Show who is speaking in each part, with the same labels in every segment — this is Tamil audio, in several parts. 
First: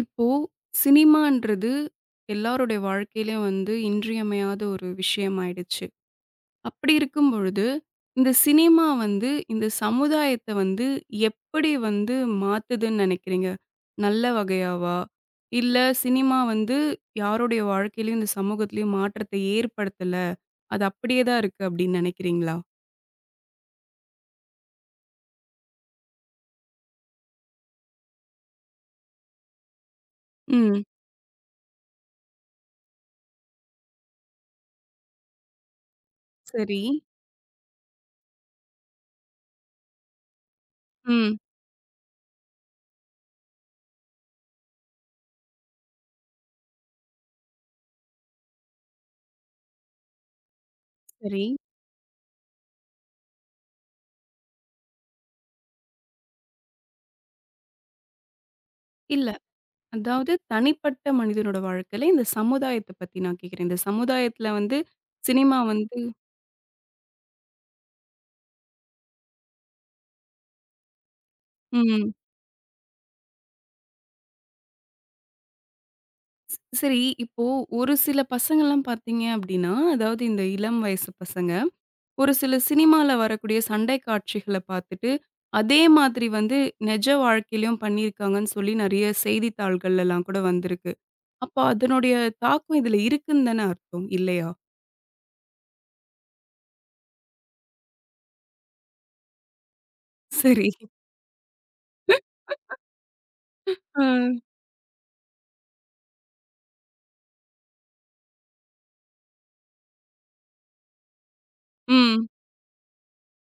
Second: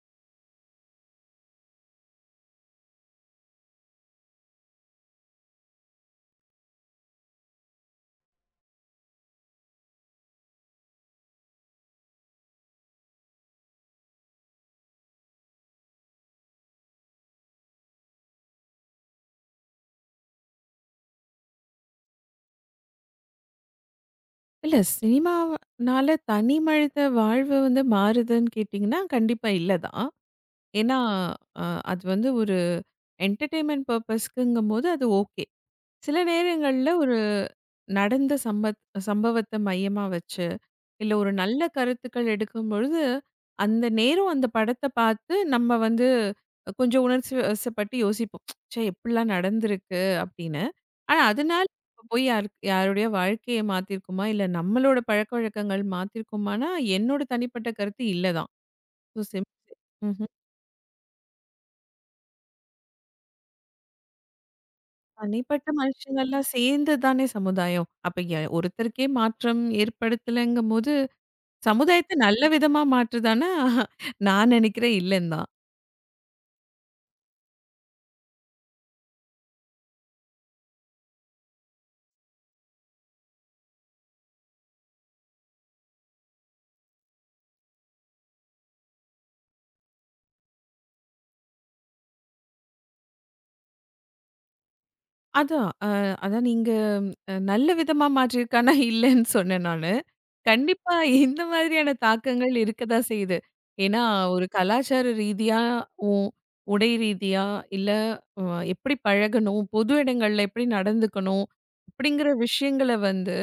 Speaker 1: இப்போ சினிமான்றது எல்லாருடைய வாழ்க்கையிலயும் வந்து இன்றியமையாத ஒரு விஷயம் ஆயிடுச்சு. அப்படி இருக்கும் பொழுது, இந்த சினிமா வந்து இந்த சமுதாயத்த வந்து எப்படி வந்து மாத்துதுன்னு நெனைக்கிறீங்க? நல்ல வகையாவா? இல்ல சினிமா வந்து யாருடைய வாழ்க்கையிலயும் இந்த சமூகத்திலயும் மாற்றத்தை ஏற்படுத்தல. அது அப்படியே தான் இருக்கு அப்படின்னு நெனைக்கிறீங்களா?
Speaker 2: இல்ல சினிமானால தனி மனித வாழ்வு வந்து மாறுதுன்னு கேட்டிங்கன்னா, கண்டிப்பா இல்ல தான்.
Speaker 1: ம்.
Speaker 2: ஏன்னா, அ அது வந்து ஒரு என்டர்டெயின்மென்ட் பர்ப்பஸ்க்குங்கும்போது அது ஓகே. சில
Speaker 1: சரி.
Speaker 2: நேரங்கள்ல ஒரு நடந்த சம்பவத்த மையமா வச்சு, இல்ல ஒரு
Speaker 1: ம்.
Speaker 2: நல்ல கருத்துக்கள் எடுக்கும்பொழுது, அந்த நேரம் அந்த படத்த பார்த்து நம்ம வந்து கொஞ்சம் உணர்ச்சி வசப்பட்டு யோசிப்போம். ச்சே! இப்பிடிலாம் நடந்திருக்கு அப்பிடின்னு. ஆனா
Speaker 1: சரி.
Speaker 2: அதனால இப்ப போய் யாரு யாருடைய வாழ்க்கைய மாத்திருக்குமா? இல்ல நம்மளோட பழக்கவழக்கங்கள் மாத்திருக்குமான்னா, என்னோட தனிப்பட்ட கருத்து இல்ல தான். சோ
Speaker 1: இல்ல.
Speaker 2: சிம் ம்ஹ்ம்.
Speaker 1: அதாவது தனிப்பட்ட மனிதனோட வாழ்க்கையில, இந்த சமுதாயத்த பத்தி நான் கேட்கிறேன். இந்த சமுதாயத்துல வந்து சினிமா
Speaker 2: தனிப்பட்ட
Speaker 1: வந்து
Speaker 2: மனுஷங்கள்லாம் சேர்ந்து தானே சமுதாயம். அப்ப ஒருத்தருக்கே மாற்றம் ஏற்படுத்தலங்கும்போது,
Speaker 1: ம்.
Speaker 2: சமுதாயத்த நல்ல விதமா மாற்றுதான்னா, நான் நினைக்கிறேன் இல்லன்னு தான்.
Speaker 1: சரி இப்போ ஒரு சில பசங்கள்லாம் பார்த்தீங்க அப்படின்னா, அதாவது இந்த இளம் வயசு பசங்க, ஒரு சில சினிமால வரக்கூடிய சண்டை காட்சிகள பார்த்துட்டு, அதே மாதிரி வந்து நிஜ வாழ்க்கையிலயும் பண்ணியிருக்காங்கன்னு சொல்லி நெறைய செய்தித்தாள்கள்லலாம் கூட வந்திருக்கு. அப்ப அதனுடைய தாக்கம் இதுல இருக்குன்னு தானே அர்த்தம், இல்லையா?
Speaker 2: அதான் அ அதான் நீங்க நல்ல விதமா மாற்றியிருக்கான்னா இல்லன்னு சொன்னேன் நானு.
Speaker 1: சரி.
Speaker 2: கண்டிப்பா. இந்த மாதிரியான தாக்கங்கள் இருக்கதான் செய்யுது. ஏன்னா,
Speaker 1: அ.
Speaker 2: ஒரு கலாச்சார ரீதியா, உ உடை ரீதியா, இல்ல அ எப்படி பழகணும், பொது இடங்கள்ல எப்படி நடந்துக்கணும்,
Speaker 1: ம்.
Speaker 2: அப்படிங்கிற விஷயங்கள வந்து,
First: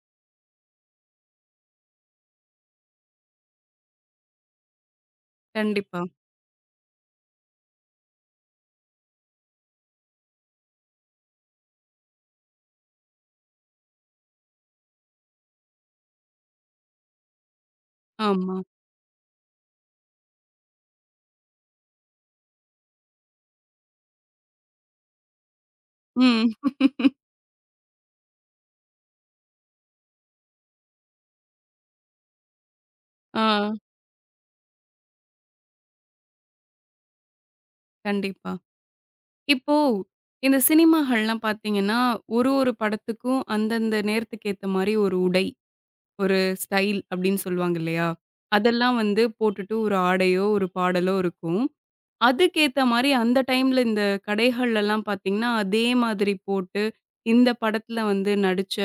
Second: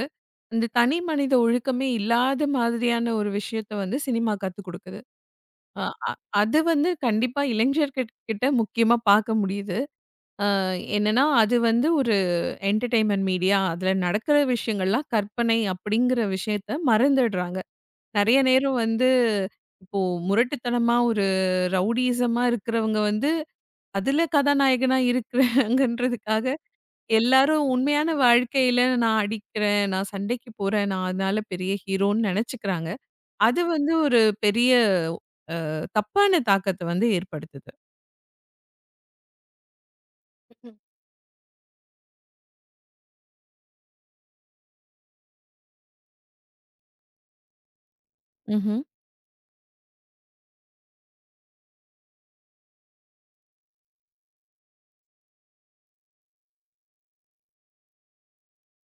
Speaker 2: இந்த தனி மனித ஒழுக்கமே இல்லாத மாதிரியான ஒரு விஷயத்த வந்து சினிமா கத்துக் குடுக்குது. அ
Speaker 1: கண்டிப்பா.
Speaker 2: அ அது வந்து கண்டிப்பா இளைஞர்கள் கிட்ட முக்கியமா பார்க்க முடியுது. அ என்னன்னா, அது வந்து ஒரு என்டர்டெயின்மென்ட் மீடியா. அதுல நடக்கிற விஷயங்கள்லாம் கற்பனை அப்படிங்கிற விஷயத்த மறந்துடுறாங்க. நெறைய
Speaker 1: ஆமா.
Speaker 2: நேரம் வந்து இப்போ முரட்டுத்தனமா ஒரு ரவுடிசமா இருக்கிறவங்க வந்து, அதுல கதாநாயகனா இருக்கிறாங்கன்றதுக்காக
Speaker 1: ம்.
Speaker 2: எல்லாரும் உண்மையான வாழ்க்கையில நான் அடிக்கிறேன், நான் சண்டைக்கு போறேன், நான் அதனால பெரிய ஹீரோன்னு நெனச்சுக்கிறாங்க.
Speaker 1: ஆ.
Speaker 2: அது வந்து ஒரு பெரிய தப்பான தாக்கத்த வந்து ஏற்படுத்துது.
Speaker 1: கண்டிப்பா. இப்போ இந்த
Speaker 2: ம்ஹ்ம்.
Speaker 1: சினிமாகள்லாம் பார்த்தீங்கன்னா, ஒரு ஒரு படத்துக்கும் அந்தந்த நேரத்துக்கு ஏத்த மாரி ஒரு உடை, ஒரு ஸ்டைல் அப்படின்னு சொல்லுவாங்க இல்லையா?
Speaker 2: ம்ஹ்ம்.
Speaker 1: அதெல்லாம் வந்து போட்டுட்டு ஒரு ஆடையோ, ஒரு பாடலோ இருக்கும். அதுக்கேத்த மாரி அந்த டைம்ல இந்த கடைகள்லலாம் பார்த்தீங்கன்னா, அதே மாதிரி போட்டு இந்த படத்துல வந்து நடிச்ச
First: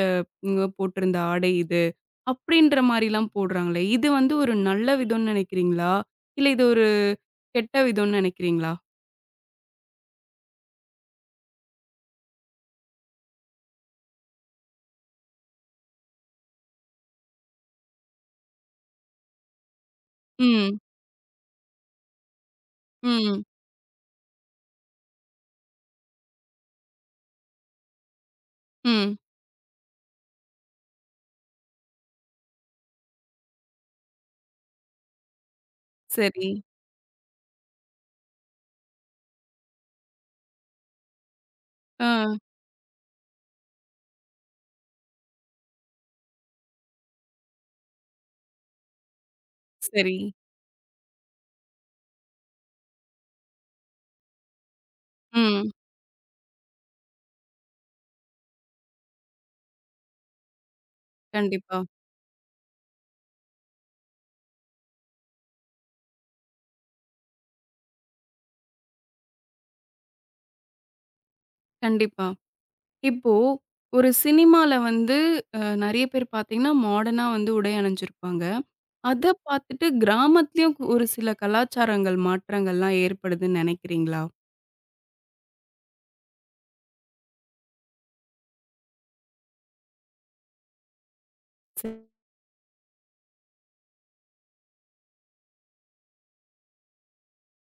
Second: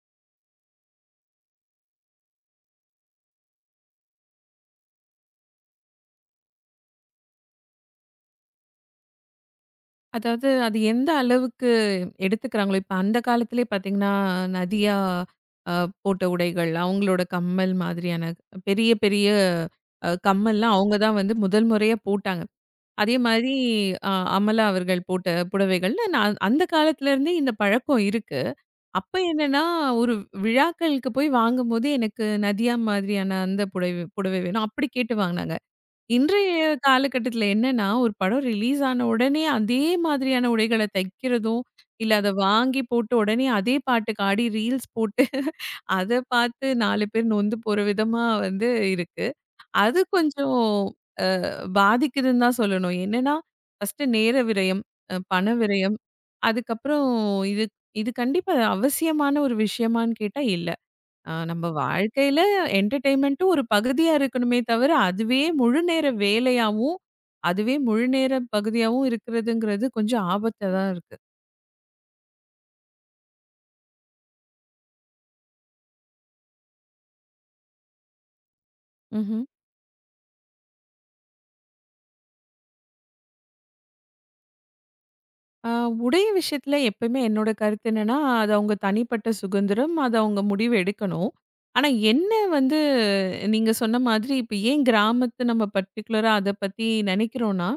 Speaker 1: இவங்க போட்டிருந்த ஆடை இது. அப்படின்ற மாரிலாம் போடுறாங்களே, இது வந்து ஒரு நல்ல விதம்னு நினைக்கிறீங்களா? இல்ல இது ஒரு கெட்ட விதம்னு நினைக்கிறீங்களா?
Speaker 2: அதாவது அது எந்த அளவுக்கு எடுத்துக்கிறாங்களோ, இப்ப அந்த காலத்திலே பார்த்தீங்கன்னா, நதியா அ போட்ட உடைகள், அவங்களோட கம்மல் மாதிரியான பெரிய, பெரிய கம்மல்லாம்
Speaker 1: ம்.
Speaker 2: அவங்க தான் வந்து முதல் முறையா போட்டாங்க. அதே
Speaker 1: ம்.
Speaker 2: மாதிரி அ அமலா அவர்கள் போட்ட புடவைகள்ல நான் அந்த காலத்துலருந்தே இந்த பழக்கம் இருக்கு. அப்ப
Speaker 1: ம்.
Speaker 2: என்னன்னா, ஒரு விழாக்களுக்கு போய் வாங்கும்போது எனக்கு நதியா மாதிரியான அந்த புடவை புடவை வேணும். அப்படி கேட்டு வாங்குனாங்க.
Speaker 1: சரி.
Speaker 2: இன்றைய காலகட்டத்தில என்னன்னா, ஒரு படம் ரிலீஸ் ஆன உடனே அதே மாதிரியான உடைகள தைக்கிறதும்,
Speaker 1: ஆ,
Speaker 2: இல்ல அத வாங்கி போட்டு உடனே அதே பாட்டுக்கு ஆடி ரீல்ஸ் போட்டு அத பார்த்து 4 பேர் நொந்து போற விதமா வந்து இருக்கு. அது
Speaker 1: சரி.
Speaker 2: கொஞ்சம் அ பாதிக்குதுன்னு தான் சொல்லணும். என்னன்னா, ஃபர்ஸ்ட்டு நேர விரயம், பண
Speaker 1: ம்.
Speaker 2: விரயம். அதுக்கப்புறம் இது இது கண்டிப்பா அவசியமான ஒரு விஷயமான்னு கேட்டா இல்ல. ஆ நம்ம
Speaker 1: கண்டிப்பா,
Speaker 2: வாழ்க்கையில என்டர்டெயின்மெண்ட்டும் ஒரு பகுதியா இருக்கணுமே தவிர, அதுவே முழு நேர வேலையாவும், அதுவே முழு நேர பகுதியாவும் இருக்கிறதுங்கிறது கொஞ்சம் ஆபத்தா தான் இருக்கு.
Speaker 1: கண்டிப்பா. இப்போ ஒரு சினிமால வந்து நெறைய பேர் பார்த்தீங்கன்னா, மாடர்னா வந்து உடை அணிஞ்சிருப்பாங்க. அத
Speaker 2: ம்ஹ்ம்.
Speaker 1: பார்த்துட்டு கிராமத்துலயும் ஒரு சில கலாச்சாரங்கள் மாற்றங்கள்லாம் ஏற்படுதுன்னு நெனைக்கிறீங்களா?
Speaker 2: ஆ உடை விஷயத்துல எப்பயுமே என்னோட கருத்து என்னன்னா, அது அவங்க தனிப்பட்ட சுதந்திரம். அது அவங்க முடிவு எடுக்கணும். ஆனா
Speaker 1: சரி.
Speaker 2: என்ன வந்து நீங்க சொன்ன மாதிரி இப்ப ஏன் கிராமத்த நம்ம பர்ட்டிகுலரா அத பத்தி நெனைக்கிறோம்னா,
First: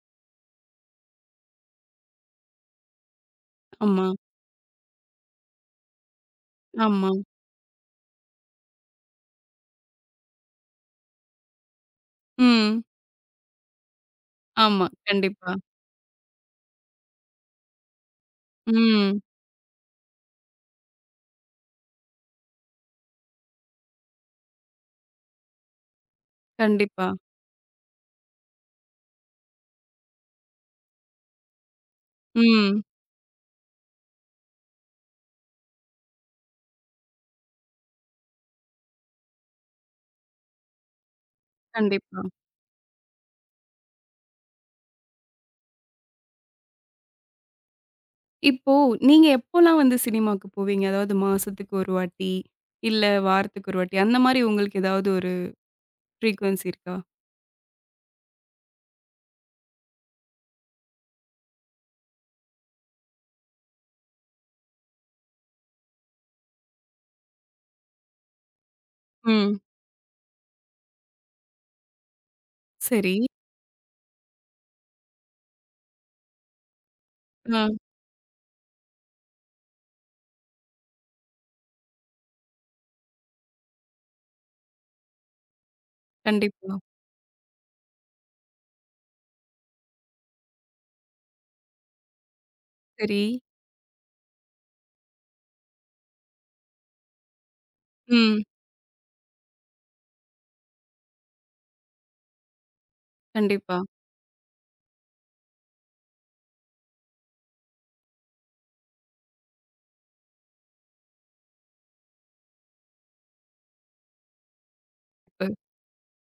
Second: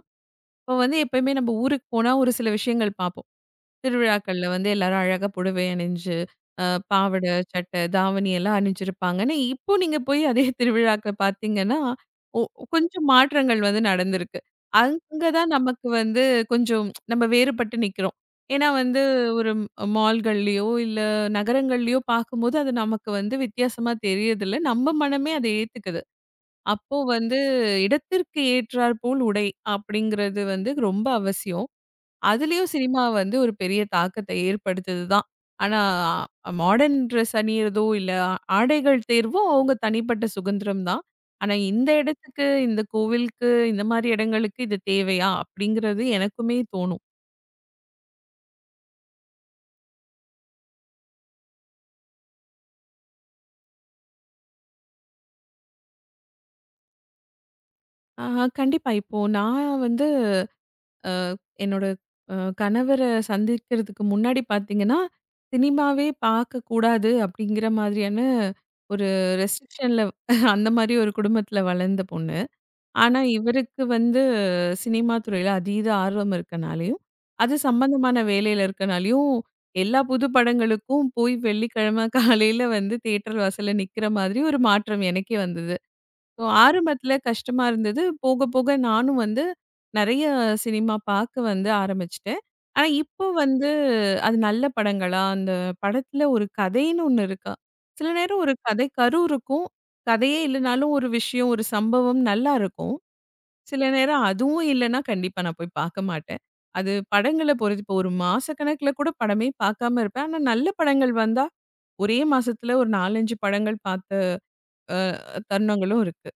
Speaker 2: இப்ப வந்து எப்பயுமே நம்ம ஊருக்கு போனா ஒரு சில விஷயங்கள் பாப்போம்.
Speaker 1: ஆமா,
Speaker 2: திருவிழாக்கள்ல வந்து எல்லாரும் அழகா புடவை அணிஞ்சு, அ
Speaker 1: ஆமா.
Speaker 2: பாவாட, சட்டை, தாவணி எல்லாம் அணிஞ்சிருப்பாங்க. ஆனா, இப்போ நீங்க போய் அதே திருவிழாக்க பார்த்தீங்கன்னா, ஒ
Speaker 1: ம்.
Speaker 2: கொஞ்சம் மாற்றங்கள் வந்து நடந்திருக்கு.
Speaker 1: ஆமா.
Speaker 2: அங்க
Speaker 1: கண்டிப்பா.
Speaker 2: தான் நமக்கு வந்து கொஞ்சம் நம்ம வேறுபட்டு நிக்கிறோம். ஏன்னா வந்து
Speaker 1: ம்.
Speaker 2: ஒரு மால்கள்லயோ, இல்ல நகரங்கள்லயோ பார்க்கும்போது அது நமக்கு வந்து வித்தியாசமா தெரியதில்ல. நம்ம மனமே அதை ஏத்துக்குது. அப்போ
Speaker 1: கண்டிப்பா.
Speaker 2: வந்து இடத்திற்கு ஏற்றார் போல் உடை அப்படிங்கிறது வந்து ரொம்ப அவசியம். அதுலயும்
Speaker 1: ம்.
Speaker 2: சினிமா வந்து ஒரு பெரிய தாக்கத்த ஏற்படுத்துது தான். ஆனா, மாடர்ன் ட்ரெஸ் அணியிறதோ, இல்ல ஆடைகள் தேர்வோ அவங்க தனிப்பட்ட சுதந்திரம் தான். ஆனா, இந்த
Speaker 1: கண்டிப்பா.
Speaker 2: இடத்துக்கு, இந்த கோவிலுக்கு, இந்த மாரி இடங்களுக்கு இது தேவையா? அப்படிங்கிறது எனக்குமே தோணும்.
Speaker 1: இப்போ நீங்க எப்போலாம் வந்து சினிமாக்கு போவீங்க? அதாவது மாசத்துக்கு ஒரு வாட்டி, இல்ல வாரத்துக்கு ஒரு வாட்டி அந்த மாரி உங்களுக்கு ஏதாவது ஒரு ஃப்ரீக்வென்சி இருக்கா?
Speaker 2: ஆ கண்டிப்பா. இப்போ நான் வந்து அ என்னோட அ கணவர சந்திக்கிறதுக்கு முன்னாடி பார்த்தீங்கன்னா, சினிமாவே பார்க்கக்கூடாது அப்படிங்கிற மாதிரியான ஒரு
Speaker 1: ம்.
Speaker 2: ரெஸ்ட்ரிக்ஷன்ல அந்த மாரி ஒரு குடும்பத்துல வளர்ந்த பொண்ணு.
Speaker 1: சரி.
Speaker 2: ஆனா, இவருக்கு வந்து சினிமா துறையில அதீத ஆர்வம் இருக்கனாலயும், அது
Speaker 1: ஆ.
Speaker 2: சம்பந்தமான வேலையில இருக்கனாலயும், எல்லா புது படங்களுக்கும் போய் வெள்ளிக்கிழமை காலையில வந்து தியேட்டர் வாசல்ல நிக்கிற மாதிரி ஒரு மாற்றம் எனக்கே வந்தது. ஸோ
Speaker 1: கண்டிப்பா.
Speaker 2: ஆரம்பத்தில கஷ்டமா இருந்தது. போக போக நானும் வந்து நெறைய சினிமா பார்க்க வந்து ஆரம்பிச்சுட்டேன். ஆனா,
Speaker 1: சரி.
Speaker 2: இப்போ வந்து அது நல்ல படங்களா, அந்த படத்துல ஒரு கதைன்னு ஒண்ணு இருக்கா? சில நேரம்
Speaker 1: ம்.
Speaker 2: ஒரு கதை கரு இருக்கும். கதையே இல்லனாலும் ஒரு விஷயம், ஒரு சம்பவம் நல்லா இருக்கும்.
Speaker 1: கண்டிப்பா.
Speaker 2: சில நேரம் அதுவும் இல்லன்னா, கண்டிப்பா நான் போய் பாக்க மாட்டேன். அது படங்கள பொறுத்து இப்போ ஒரு மாசக்கணக்குல கூட படமே பாக்காம இருப்பேன். ஆனா நல்ல படங்கள் வந்தா, ஒரே மாசத்துல ஒரு 4, 5 படங்கள் பாத்த அ
Speaker 1: ம்.
Speaker 2: தருணங்களும் இருக்கு.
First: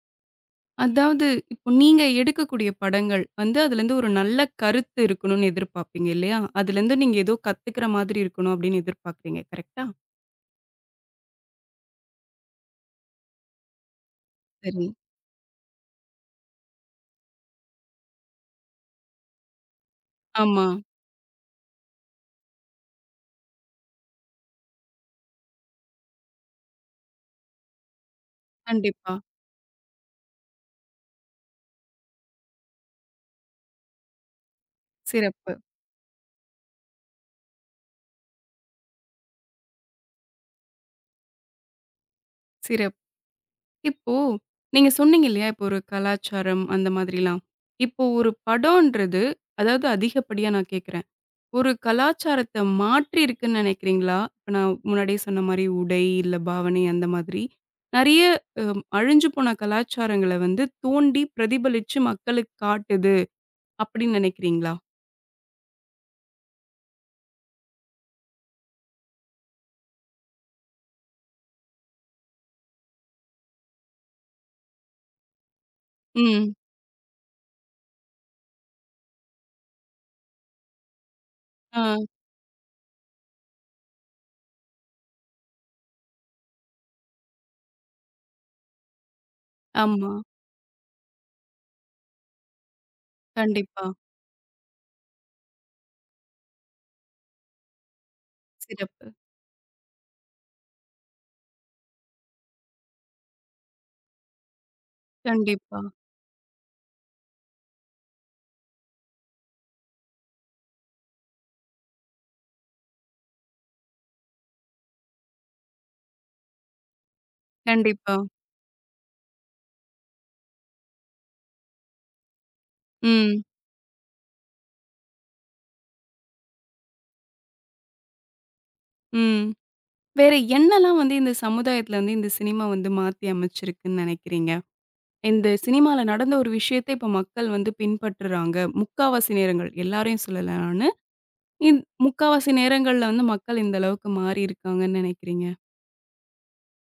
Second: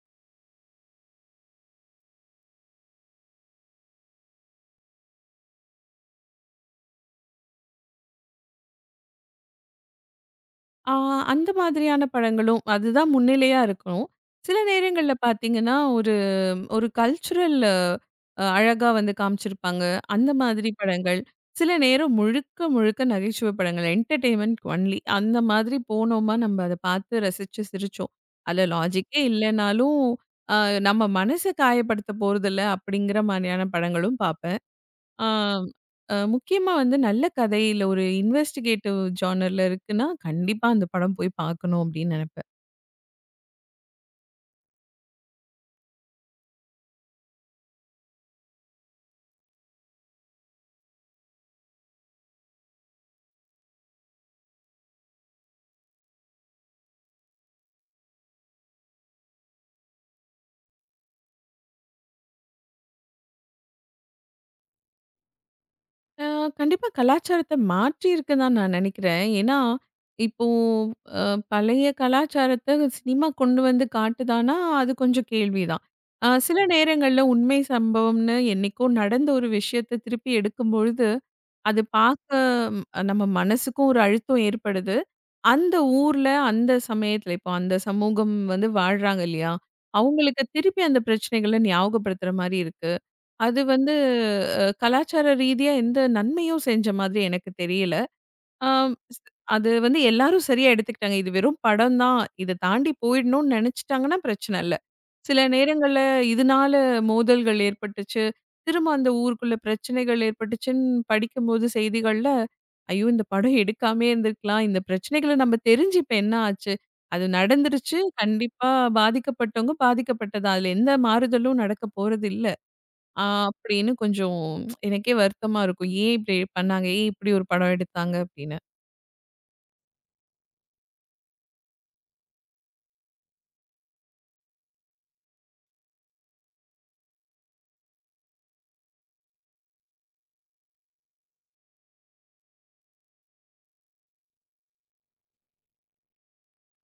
Speaker 1: அதாவது இப்போ நீங்க எடுக்கக்கூடிய படங்கள் வந்து அதுலேருந்து ஒரு நல்ல கருத்து இருக்கணும்னு எதிர்பார்ப்பீங்க இல்லையா? அதுலேருந்து நீங்க ஏதோ கத்துக்கிற மாதிரி இருக்கணும் அப்படின்னு எதிர்பார்க்குறீங்க. கரெக்ட்டா?
Speaker 2: ஆ, அந்த மாதிரியான படங்களும் அதுதான் முன்னிலையா இருக்கும். சில
Speaker 1: சரி.
Speaker 2: நேரங்கள்ல பார்த்தீங்கன்னா, ஒரு ஒரு கல்ச்சுரல் அழகா வந்து காமிச்சிருப்பாங்க. அந்த
Speaker 1: ஆமா.
Speaker 2: மாதிரி படங்கள். சில நேரம் முழுக்க முழுக்க நகைச்சுவை படங்கள். Entertainment only. அந்த மாதிரி போனோமா, நம்ம அத பார்த்து ரசிச்சு சிரிச்சோம். அதுல
Speaker 1: கண்டிப்பா.
Speaker 2: லாஜிக்கே இல்லனாலும், அ நம்ம மனச காயப்படுத்த போறதில்ல, அப்படிங்கிற மாரியான படங்களும் பார்ப்பேன். ஆ,
Speaker 1: சிறப்பு,
Speaker 2: முக்கியமா வந்து நல்ல கதை இல்ல ஒரு இன்வெஸ்டிகேட்டிவ் ஜானர்ல இருக்குன்னா, கண்டிப்பா அந்த படம் போய் பார்க்கணும் அப்படின்னு நெனைப்பேன்.
Speaker 1: சிறப்பு. இப்போ நீங்க சொன்னீங்க இல்லையா? இப்போ ஒரு கலாச்சாரம் அந்த மாதிரிலாம். இப்போ ஒரு படம்ன்றது அதாவது அதிகப்படியா நான் கேட்கிறேன். ஒரு கலாச்சாரத்த மாற்றி இருக்குன்னு நினைக்கிறீங்களா? இப்ப நான் முன்னாடியே சொன்ன மாரி உடை, இல்ல பாவனை அந்த மாதிரி. நெறைய அழிஞ்சு போன கலாச்சாரங்கள வந்து தோண்டி பிரதிபலிச்சு மக்களுக்கு காட்டுது அப்படின்னு நினைக்கிறீங்களா?
Speaker 2: அ கண்டிப்பா கலாச்சாரத்த மாற்றி இருக்குன்னு தான் நான் நெனைக்கிறேன். ஏன்னா, இப்போ அ பழைய கலாச்சாரத்த சினிமா கொண்டு வந்து காட்டுதான்னா, அது கொஞ்சம் கேள்விதான்.
Speaker 1: ம்.
Speaker 2: சில நேரங்கள்ல உண்மை சம்பவம்னு என்னைக்கோ நடந்த ஒரு விஷயத்த திருப்பி எடுக்கும்பொழுது அது
Speaker 1: ஆ.
Speaker 2: பார்க்க ம், நம்ம மனசுக்கும் ஒரு அழுத்தம் ஏற்படுது. அந்த ஊர்ல, அந்த சமயத்துல இப்போ அந்த சமூகம் வந்து வாழ்றாங்க இல்லையா?
Speaker 1: ஆமா.
Speaker 2: அவங்களுக்கு திருப்பி அந்த பிரச்சனைகள ஞாபகப்படுத்துற மாரி இருக்கு. அது
Speaker 1: கண்டிப்பா.
Speaker 2: வந்து கலாச்சார ரீதியா எந்த நன்மையும் செஞ்ச மாதிரி எனக்கு தெரியல. ஆம்.
Speaker 1: சிறப்பு.
Speaker 2: அது வந்து எல்லாரும் சரியா எடுத்துக்கிட்டாங்க. இது வெறும் படம் தான். இத தாண்டி போயிடணும்னு நெனச்சுட்டாங்கன்னா பிரச்சனை இல்ல. சில
Speaker 1: கண்டிப்பா,
Speaker 2: நேரங்கள்ல இதனால மோதல்கள் ஏற்பட்டுச்சு. திரும்ப அந்த ஊருக்குள்ள பிரச்சனைகள் ஏற்பட்டுச்சுன்னு படிக்கும்போது செய்திகள்ல, ஐயோ! இந்த படம் எடுக்காமயே இருந்திருக்கலாம். இந்த பிரச்சனைகள நம்ம தெரிஞ்சு இப்ப என்ன ஆச்சு? அது நடந்துருச்சு.
Speaker 1: கண்டிப்பா.
Speaker 2: கண்டிப்பா பாதிக்கப்பட்டவங்க பாதிக்கப்பட்டது தான். அதுல எந்த மாறுதலும் நடக்க போறதில்ல. ஆ
Speaker 1: ம்.
Speaker 2: அப்படின்னு கொஞ்சம் எனக்கே வருத்தமா இருக்கும். ஏன் இப்படி பண்ணாங்க? ஏன் இப்படி ஒரு படம் எடுத்தாங்க? அப்படின்னு.
Speaker 1: ம். வேற என்னலாம் வந்து இந்த சமுதாயத்துல வந்து இந்த சினிமா வந்து மாத்தி அமைச்சிருக்குன்னு நினைக்கிறீங்க? இந்த சினிமால நடந்த ஒரு விஷயத்த இப்ப மக்கள் வந்து பின்பற்றுறாங்க. முக்காவாசி நேரங்கள் எல்லாரையும் சொல்லல ஆனா. இந் முக்காவாசி நேரங்கள்ல வந்து மக்கள் இந்த அளவுக்கு மாறியிருக்காங்கன்னு நினைக்கிறீங்க?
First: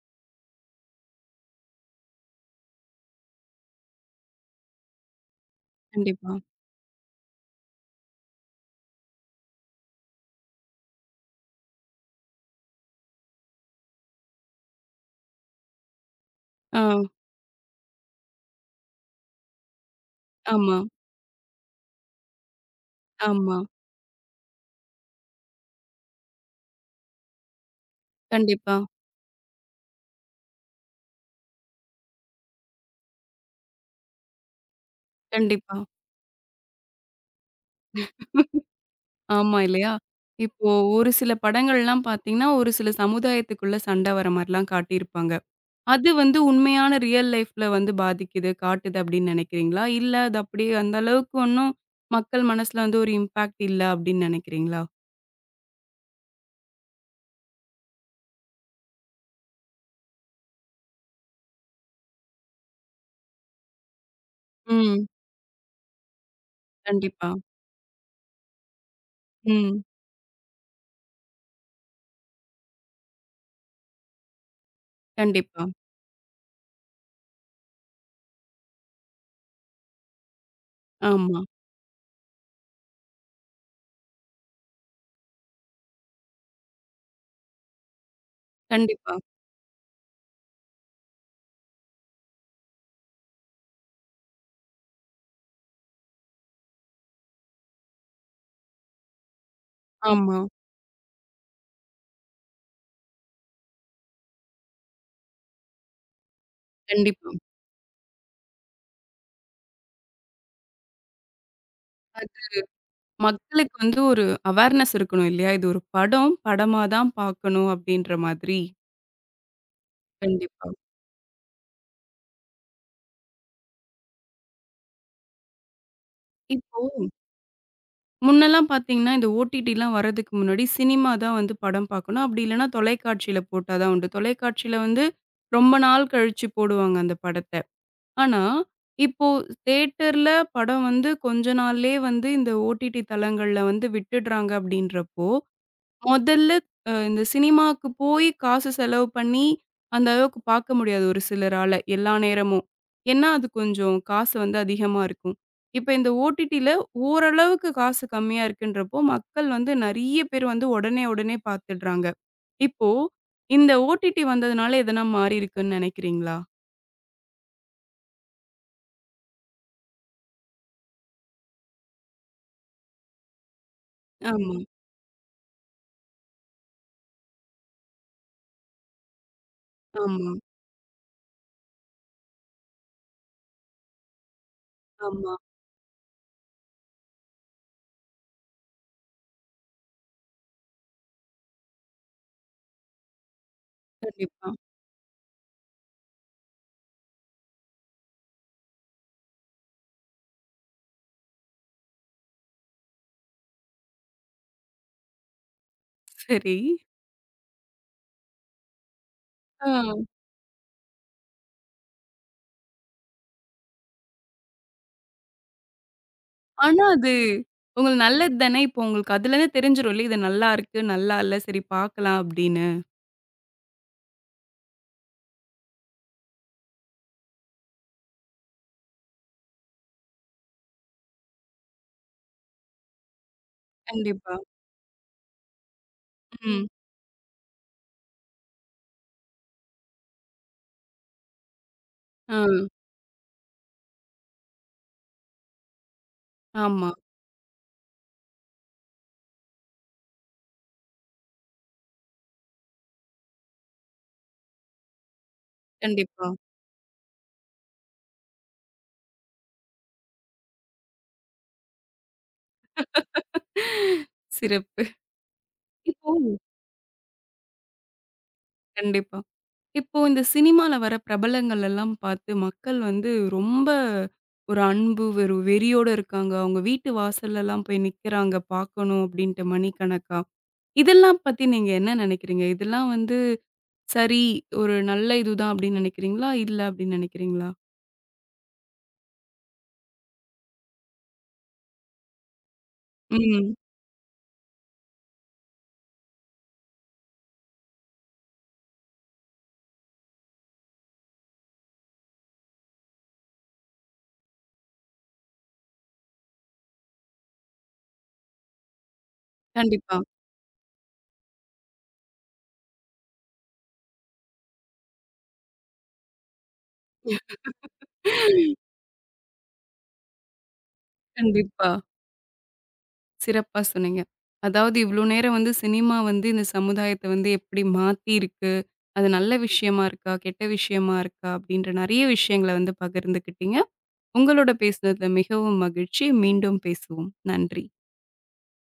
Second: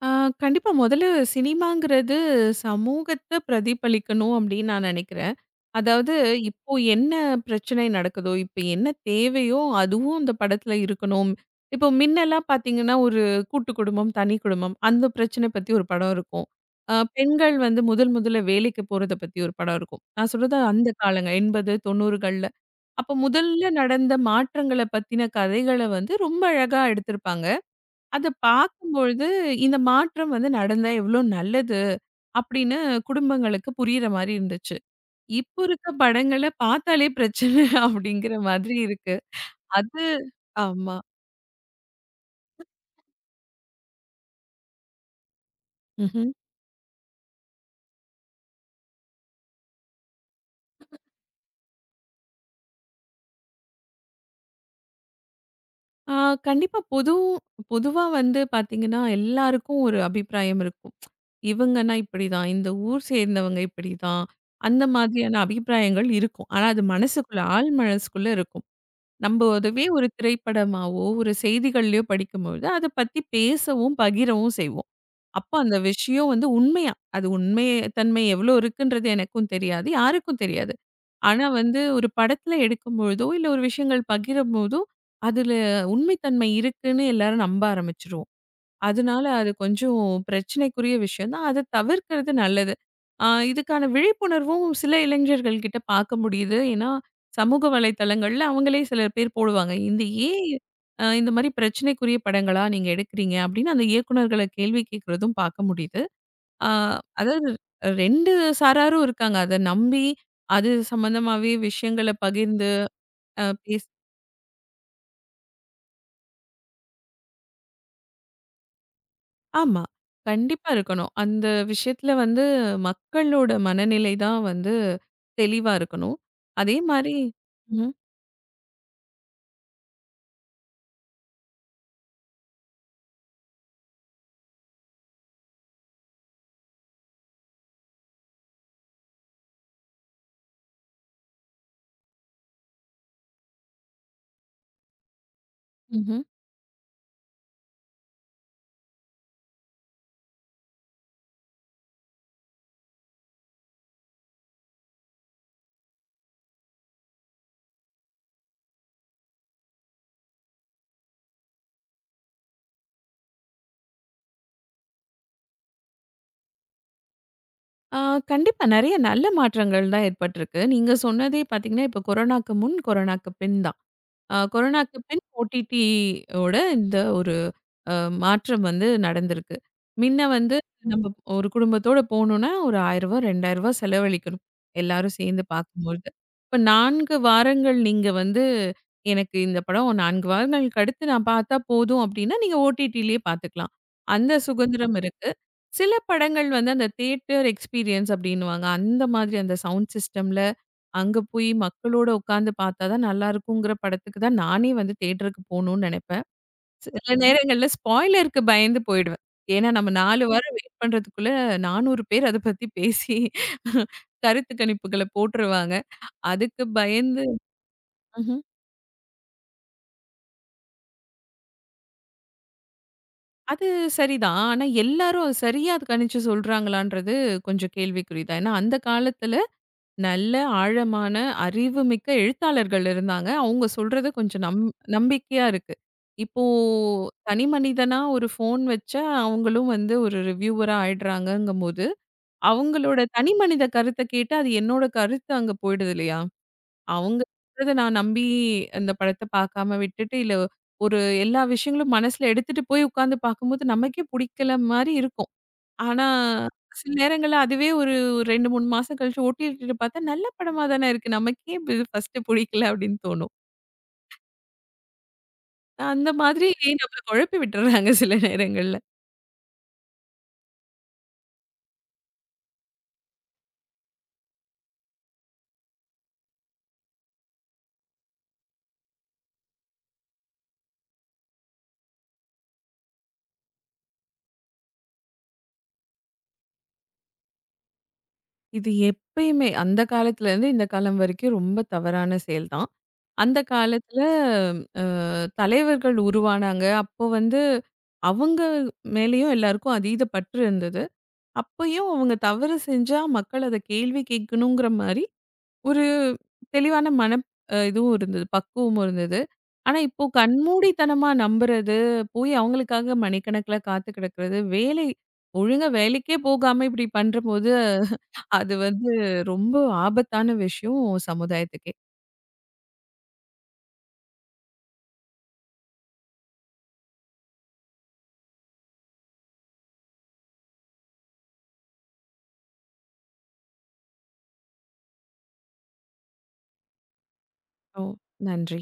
Speaker 2: ஆ, கண்டிப்பா முதல்ல சினிமாங்கிறது சமூகத்த பிரதிபலிக்கணும் அப்படின்னு நான் நினைக்கிறேன். அதாவது
Speaker 1: கண்டிப்பா.
Speaker 2: இப்போ என்ன பிரச்சனை நடக்குதோ, இப்ப என்ன தேவையோ அதுவும் அந்த படத்துல இருக்கணும். இப்போ முன்னெல்லாம் பார்த்தீங்கன்னா, ஒரு கூட்டு குடும்பம், தனி குடும்பம் அந்த பிரச்சனை பத்தி ஒரு படம் இருக்கும்.
Speaker 1: ஆ,
Speaker 2: பெண்கள் வந்து முதல் முதல்ல வேலைக்கு போறத பத்தி ஒரு படம் இருக்கும். நான் சொல்றது
Speaker 1: ஆமா,
Speaker 2: அந்த காலங்க 80, 90கள்ல. அப்ப
Speaker 1: ஆமா.
Speaker 2: முதல்ல நடந்த மாற்றங்கள பத்தின கதைகள வந்து ரொம்ப அழகா எடுத்திருப்பாங்க. அத
Speaker 1: கண்டிப்பா,
Speaker 2: பார்க்கும்பொழுது, இந்த மாற்றம் வந்து நடந்தா எவ்ளோ நல்லது அப்படின்னு குடும்பங்களுக்கு புரியிற மாரி இருந்துச்சு. இப்போ
Speaker 1: கண்டிப்பா.
Speaker 2: இருக்க படங்கள பார்த்தாலே பிரச்சனை அப்படிங்கிற மாதிரி இருக்கு.
Speaker 1: ஆமா இல்லையா?
Speaker 2: அது
Speaker 1: இப்போ
Speaker 2: ஆமா.
Speaker 1: ஒரு சில படங்கள்லாம் பார்த்தீங்கன்னா, ஒரு சில சமுதாயத்துக்குள்ள சண்டை வர மாரிலாம் காட்டியிருப்பாங்க. அது
Speaker 2: ம்ஹ்ம்.
Speaker 1: வந்து உண்மையான ரியல் லைஃப்ல வந்து பாதிக்குது, காட்டுது அப்படின்னு நினைக்கிறீங்களா? இல்ல அது அப்படியே அந்த அளவுக்கு ஒண்ணும் மக்கள் மனசுல வந்து ஒரு இம்பாக்ட் இல்ல அப்படின்னு நினைக்கிறீங்களா?
Speaker 2: ஆ கண்டிப்பா பொதுவா வந்து பார்த்தீங்கன்னா, எல்லாருக்கும் ஒரு அபிப்பிராயம் இருக்கும். இவங்கன்னா இப்படிதான், இந்த ஊர் சேர்ந்தவங்க இப்படிதான், அந்த
Speaker 1: ம்.
Speaker 2: மாதிரியான அபிப்பிராயங்கள் இருக்கும். ஆனா அது
Speaker 1: கண்டிப்பா.
Speaker 2: மனசுக்குள்ள ஆழ் மனசுக்குள்ள இருக்கும். நம்ப
Speaker 1: ம்.
Speaker 2: அதுவே ஒரு திரைப்படமாவோ, ஒரு செய்திகள்லயோ படிக்கும்பொழுது, அத பத்தி பேசவும், பகிரவும் செய்வோம். அப்போ
Speaker 1: கண்டிப்பா.
Speaker 2: அந்த விஷயம் வந்து உண்மையா, அது உண்மை தன்மை எவ்வளோ இருக்குன்றது எனக்கும் தெரியாது, யாருக்கும் தெரியாது.
Speaker 1: ஆமா.
Speaker 2: ஆனா வந்து ஒரு படத்துல எடுக்கும்பொழுதோ, இல்ல ஒரு விஷயங்கள் பகிரும்போதோ, அதுல உண்மை தன்மை இருக்குன்னு எல்லாரும் நம்ப ஆரம்பிச்சுருவோம்.
Speaker 1: கண்டிப்பா.
Speaker 2: அதனால அது கொஞ்சம் பிரச்சனைக்குரிய விஷயம் தான். அத தவிர்க்கிறது நல்லது. ஆ இதுக்கான விழிப்புணர்வும் சில இளைஞர்கள் கிட்ட பார்க்க முடியுது. ஏன்னா, சமூக வலைதளங்கள்ல அவங்களே சில பேர் போடுவாங்க. இந்த
Speaker 1: ஆமா.
Speaker 2: ஏன் இந்த மாரி பிரச்சனைக்குரிய படங்களா நீங்க எடுக்கிறீங்க? அப்படின்னு அந்த இயக்குனர்கள கேள்வி கேட்கிறதும் பார்க்க முடியுது. ஆ
Speaker 1: கண்டிப்பா.
Speaker 2: அதாவது 2 சாராரும் இருக்காங்க. அத நம்பி அது சம்மந்தமாவே விஷயங்கள பகிர்ந்து
Speaker 1: மக்களுக்கு
Speaker 2: பேச
Speaker 1: வந்து ஒரு அவேர்னஸ் இருக்கணும் இல்லையா? இது ஒரு படம். படமா தான் பார்க்கணும் அப்டின்ற மாதிரி.
Speaker 2: ஆமா. கண்டிப்பா
Speaker 1: கண்டிப்பா.
Speaker 2: இருக்கணும். அந்த விஷயத்துல வந்து மக்களோட மனநிலை தான் வந்து தெளிவா இருக்கணும். அதே
Speaker 1: இப்போ
Speaker 2: மாரி ம்ஹ்ம்,
Speaker 1: முன்னலாம் பார்த்தீங்கன்னா, இந்த ஓடிடிலாம் வரதுக்கு முன்னாடி சினிமா தான் வந்து படம் பார்க்கணும். அப்டி இல்லன்னா தொலைக்காட்சியில போட்டா தான் உண்டு. தொலைக்காட்சியில வந்து ரொம்ப நாள் கழிச்சு போடுவாங்க அந்த படத்த. ஆனா, இப்போ தியேட்டர்ல படம் வந்து கொஞ்ச நாள்லயே வந்து இந்த ஓடிடி தளங்கள்ல வந்து விட்டுடுறாங்க அப்டின்றப்போ,
Speaker 2: ம்ஹ்ம்.
Speaker 1: முதல்ல இந்த சினிமாக்கு போய் காசு செலவு பண்ணி, அந்த அளவுக்கு பார்க்க முடியாது ஒரு சிலரால, எல்லா நேரமும். ஏன்னா, அது கொஞ்சம் காசு வந்து அதிகமா இருக்கும். இப்ப இந்த ஓடிடில ஓரளவுக்கு காசு கம்மியா இருக்குன்றப்போ, மக்கள் வந்து நெறைய பேர் வந்து உடனே, உடனே பார்த்துடுறாங்க. இப்போ இந்த ஓடிடி வந்ததுனால எதனா மாறி இருக்குன்னு நெனைக்கிறீங்களா?
Speaker 2: ஆ கண்டிப்பா நெறைய நல்ல மாற்றங்கள் தான் ஏற்பட்டிருக்கு. நீங்க சொன்னதே பார்த்தீங்கன்னா, இப்ப கொரோனாக்கு முன், கொரோனாக்கு பின் தான்.
Speaker 1: ஆமா,
Speaker 2: கொரோனாக்கு பின் ஓடிடி ஓட இந்த ஒரு அ மாற்றம் வந்து நடந்திருக்கு. முன்ன
Speaker 1: ஆமா,
Speaker 2: வந்து நம்ம ஒரு குடும்பத்தோட போணும்னா ஒரு ரூ. 1000 ரூ. 2000 செலவழிக்கணும். எல்லாரும்
Speaker 1: ஆமா.
Speaker 2: சேர்ந்து பார்க்கும்பொழுது. இப்ப 4 வாரங்கள் நீங்க வந்து எனக்கு இந்த படம் 4 வாரங்களுக்கு அடுத்து நான் பார்த்தா போதும் அப்டின்னா, நீங்க ஓடிடிலயே பார்த்துக்கலாம். அந்த
Speaker 1: கண்டிப்பா.
Speaker 2: சுதந்திரம் இருக்கு. சில படங்கள் வந்து அந்த தியேட்டர் எக்ஸ்பீரியன்ஸ் அப்டின்னுவாங்க. அந்த மாதிரி அந்த சவுண்ட் சிஸ்டம்ல அங்க போய் மக்களோட உட்கார்ந்து பார்த்தா தான் நல்லா இருக்குங்கிற படத்துக்கு தான் நானே வந்து தியேட்டருக்கு போணும்னு நெனைப்பேன்.
Speaker 1: சரி.
Speaker 2: சில சரிங்க. நேரங்கள்ல ஸ்பாய்லருக்கு பயந்து போயிடுவேன். ஏன்னா நம்ம
Speaker 1: ஆ.
Speaker 2: 4 வாரம் வெயிட் பண்றதுக்குள்ள 400 பேர் அத பத்தி பேசி கருத்து கணிப்புகள போட்டுருவாங்க. அதுக்கு
Speaker 1: ஆனா அது
Speaker 2: பயந்து
Speaker 1: உங்களுக்கு நல்லது
Speaker 2: ம்ஹ்ம்.
Speaker 1: தானே. இப்போ உங்களுக்கு அதுலருந்து தெரிஞ்சிரும்ல. இது நல்லாருக்கு, நல்லா இல்ல. சரி பார்க்கலாம் அப்படின்னு.
Speaker 2: அது சரிதான். ஆனா எல்லாரும் அது சரியா அது கணிச்சு சொல்றாங்களான்றது கொஞ்சம் கேள்விக்குறி தான். ஏன்னா அந்த காலத்துல நல்ல ஆழமான அறிவுமிக்க எழுத்தாளர்கள் இருந்தாங்க. அவங்க சொல்றது
Speaker 1: கண்டிப்பா.
Speaker 2: கொஞ்சம் நம்பிக்கையா இருக்கு. இப்போ
Speaker 1: ம்.
Speaker 2: தனி மனிதனா ஒரு ஃபோன் வச்சா அவங்களும் வந்து ஒரு ரிவ்யூவரா ஆயிடுறாங்கங்கும்போது,
Speaker 1: ஆ.
Speaker 2: அவங்களோட தனி மனித கருத்த கேட்டு அது என்னோட கருத்து அங்க போயிடுது இல்லையா?
Speaker 1: ஆமா.
Speaker 2: அவங்க சொல்றத நான் நம்பி இந்த படத்த பார்க்காம விட்டுட்டு, இல்ல ஒரு எல்லா விஷயங்களும் மனசுல எடுத்துட்டு போய் உட்கார்ந்து பார்க்கும்போது நமக்கே பிடிக்கல மாரி இருக்கும். ஆனா,
Speaker 1: கண்டிப்பா.
Speaker 2: சில நேரங்கள்ல அதுவே ஒரு 2, 3 மாசம் கழிச்சு ஓடிடில பார்த்தா, நல்ல படமா தானே இருக்கு. நமக்கு ஏன் இது ஃபர்ஸ்ட்டு புடிக்கல அப்படின்னு தோணும்.
Speaker 1: சிறப்பு.
Speaker 2: அந்த
Speaker 1: இப்போ
Speaker 2: மாதிரி நம்மள குழப்பி விட்டுர்றாங்க சில நேரங்கள்ல.
Speaker 1: கண்டிப்பா. இப்போ இந்த சினிமால வர பிரபலங்கள் எல்லாம் பார்த்து மக்கள் வந்து ரொம்ப ஒரு அன்பு, ஒரு வெறியோட இருக்காங்க. அவங்க வீட்டு வாசல்லலாம் போய் நிக்கிறாங்க பார்க்கணும் அப்படின்ட்டு மணிக்கணக்கா. இதெல்லாம் பத்தி நீங்க என்ன நெனைக்கிறீங்க? இதெல்லாம் வந்து சரி, ஒரு நல்ல இதுதான் அப்படின்னு நெனைக்கிறீங்களா? இல்ல அப்படின்னு நெனைக்கிறீங்களா?
Speaker 2: இது எப்பயுமே அந்த காலத்துலேருந்து இந்த காலம் வரைக்கும் ரொம்ப தவறான செயல் தான். அந்த
Speaker 1: ம்.
Speaker 2: காலத்துல அ தலைவர்கள் உருவானாங்க. அப்போ வந்து அவங்க மேலேயும் எல்லாருக்கும் அதீத பற்று இருந்தது. அப்பயும் அவங்க தவறு செஞ்சா மக்கள் அத கேள்வி கேட்கணுங்கிற மாரி ஒரு தெளிவான மன இதுவும் இருந்தது. பக்குவமும் இருந்தது. ஆனா,
Speaker 1: கண்டிப்பா.
Speaker 2: இப்போ கண்மூடித்தனமா நம்புறது, போய் அவங்களுக்காக மணிக்கணக்குல காத்து கிடக்கிறது, ஒழுங்கா வேலைக்கே போகாம இப்படி பண்றபோது, அது வந்து ரொம்ப ஆபத்தான விஷயம்
Speaker 1: கண்டிப்பா.
Speaker 2: சமுதாயத்துக்கே.
Speaker 1: சிறப்பா சொன்னீங்க. அதாவது இவ்ளோ நேரம் வந்து சினிமா வந்து இந்த சமுதாயத்த வந்து எப்படி மாத்திருக்கு? அது நல்ல விஷயமா இருக்கா? கெட்ட விஷயமா இருக்கா? அப்படின்ற நெறைய விஷயங்கள வந்து பகிர்ந்துக்கிட்டீங்க. உங்களோட பேசுனதுல மிகவும் மகிழ்ச்சி. மீண்டும் பேசுவோம். நன்றி.
Speaker 2: ஓ! நன்றி.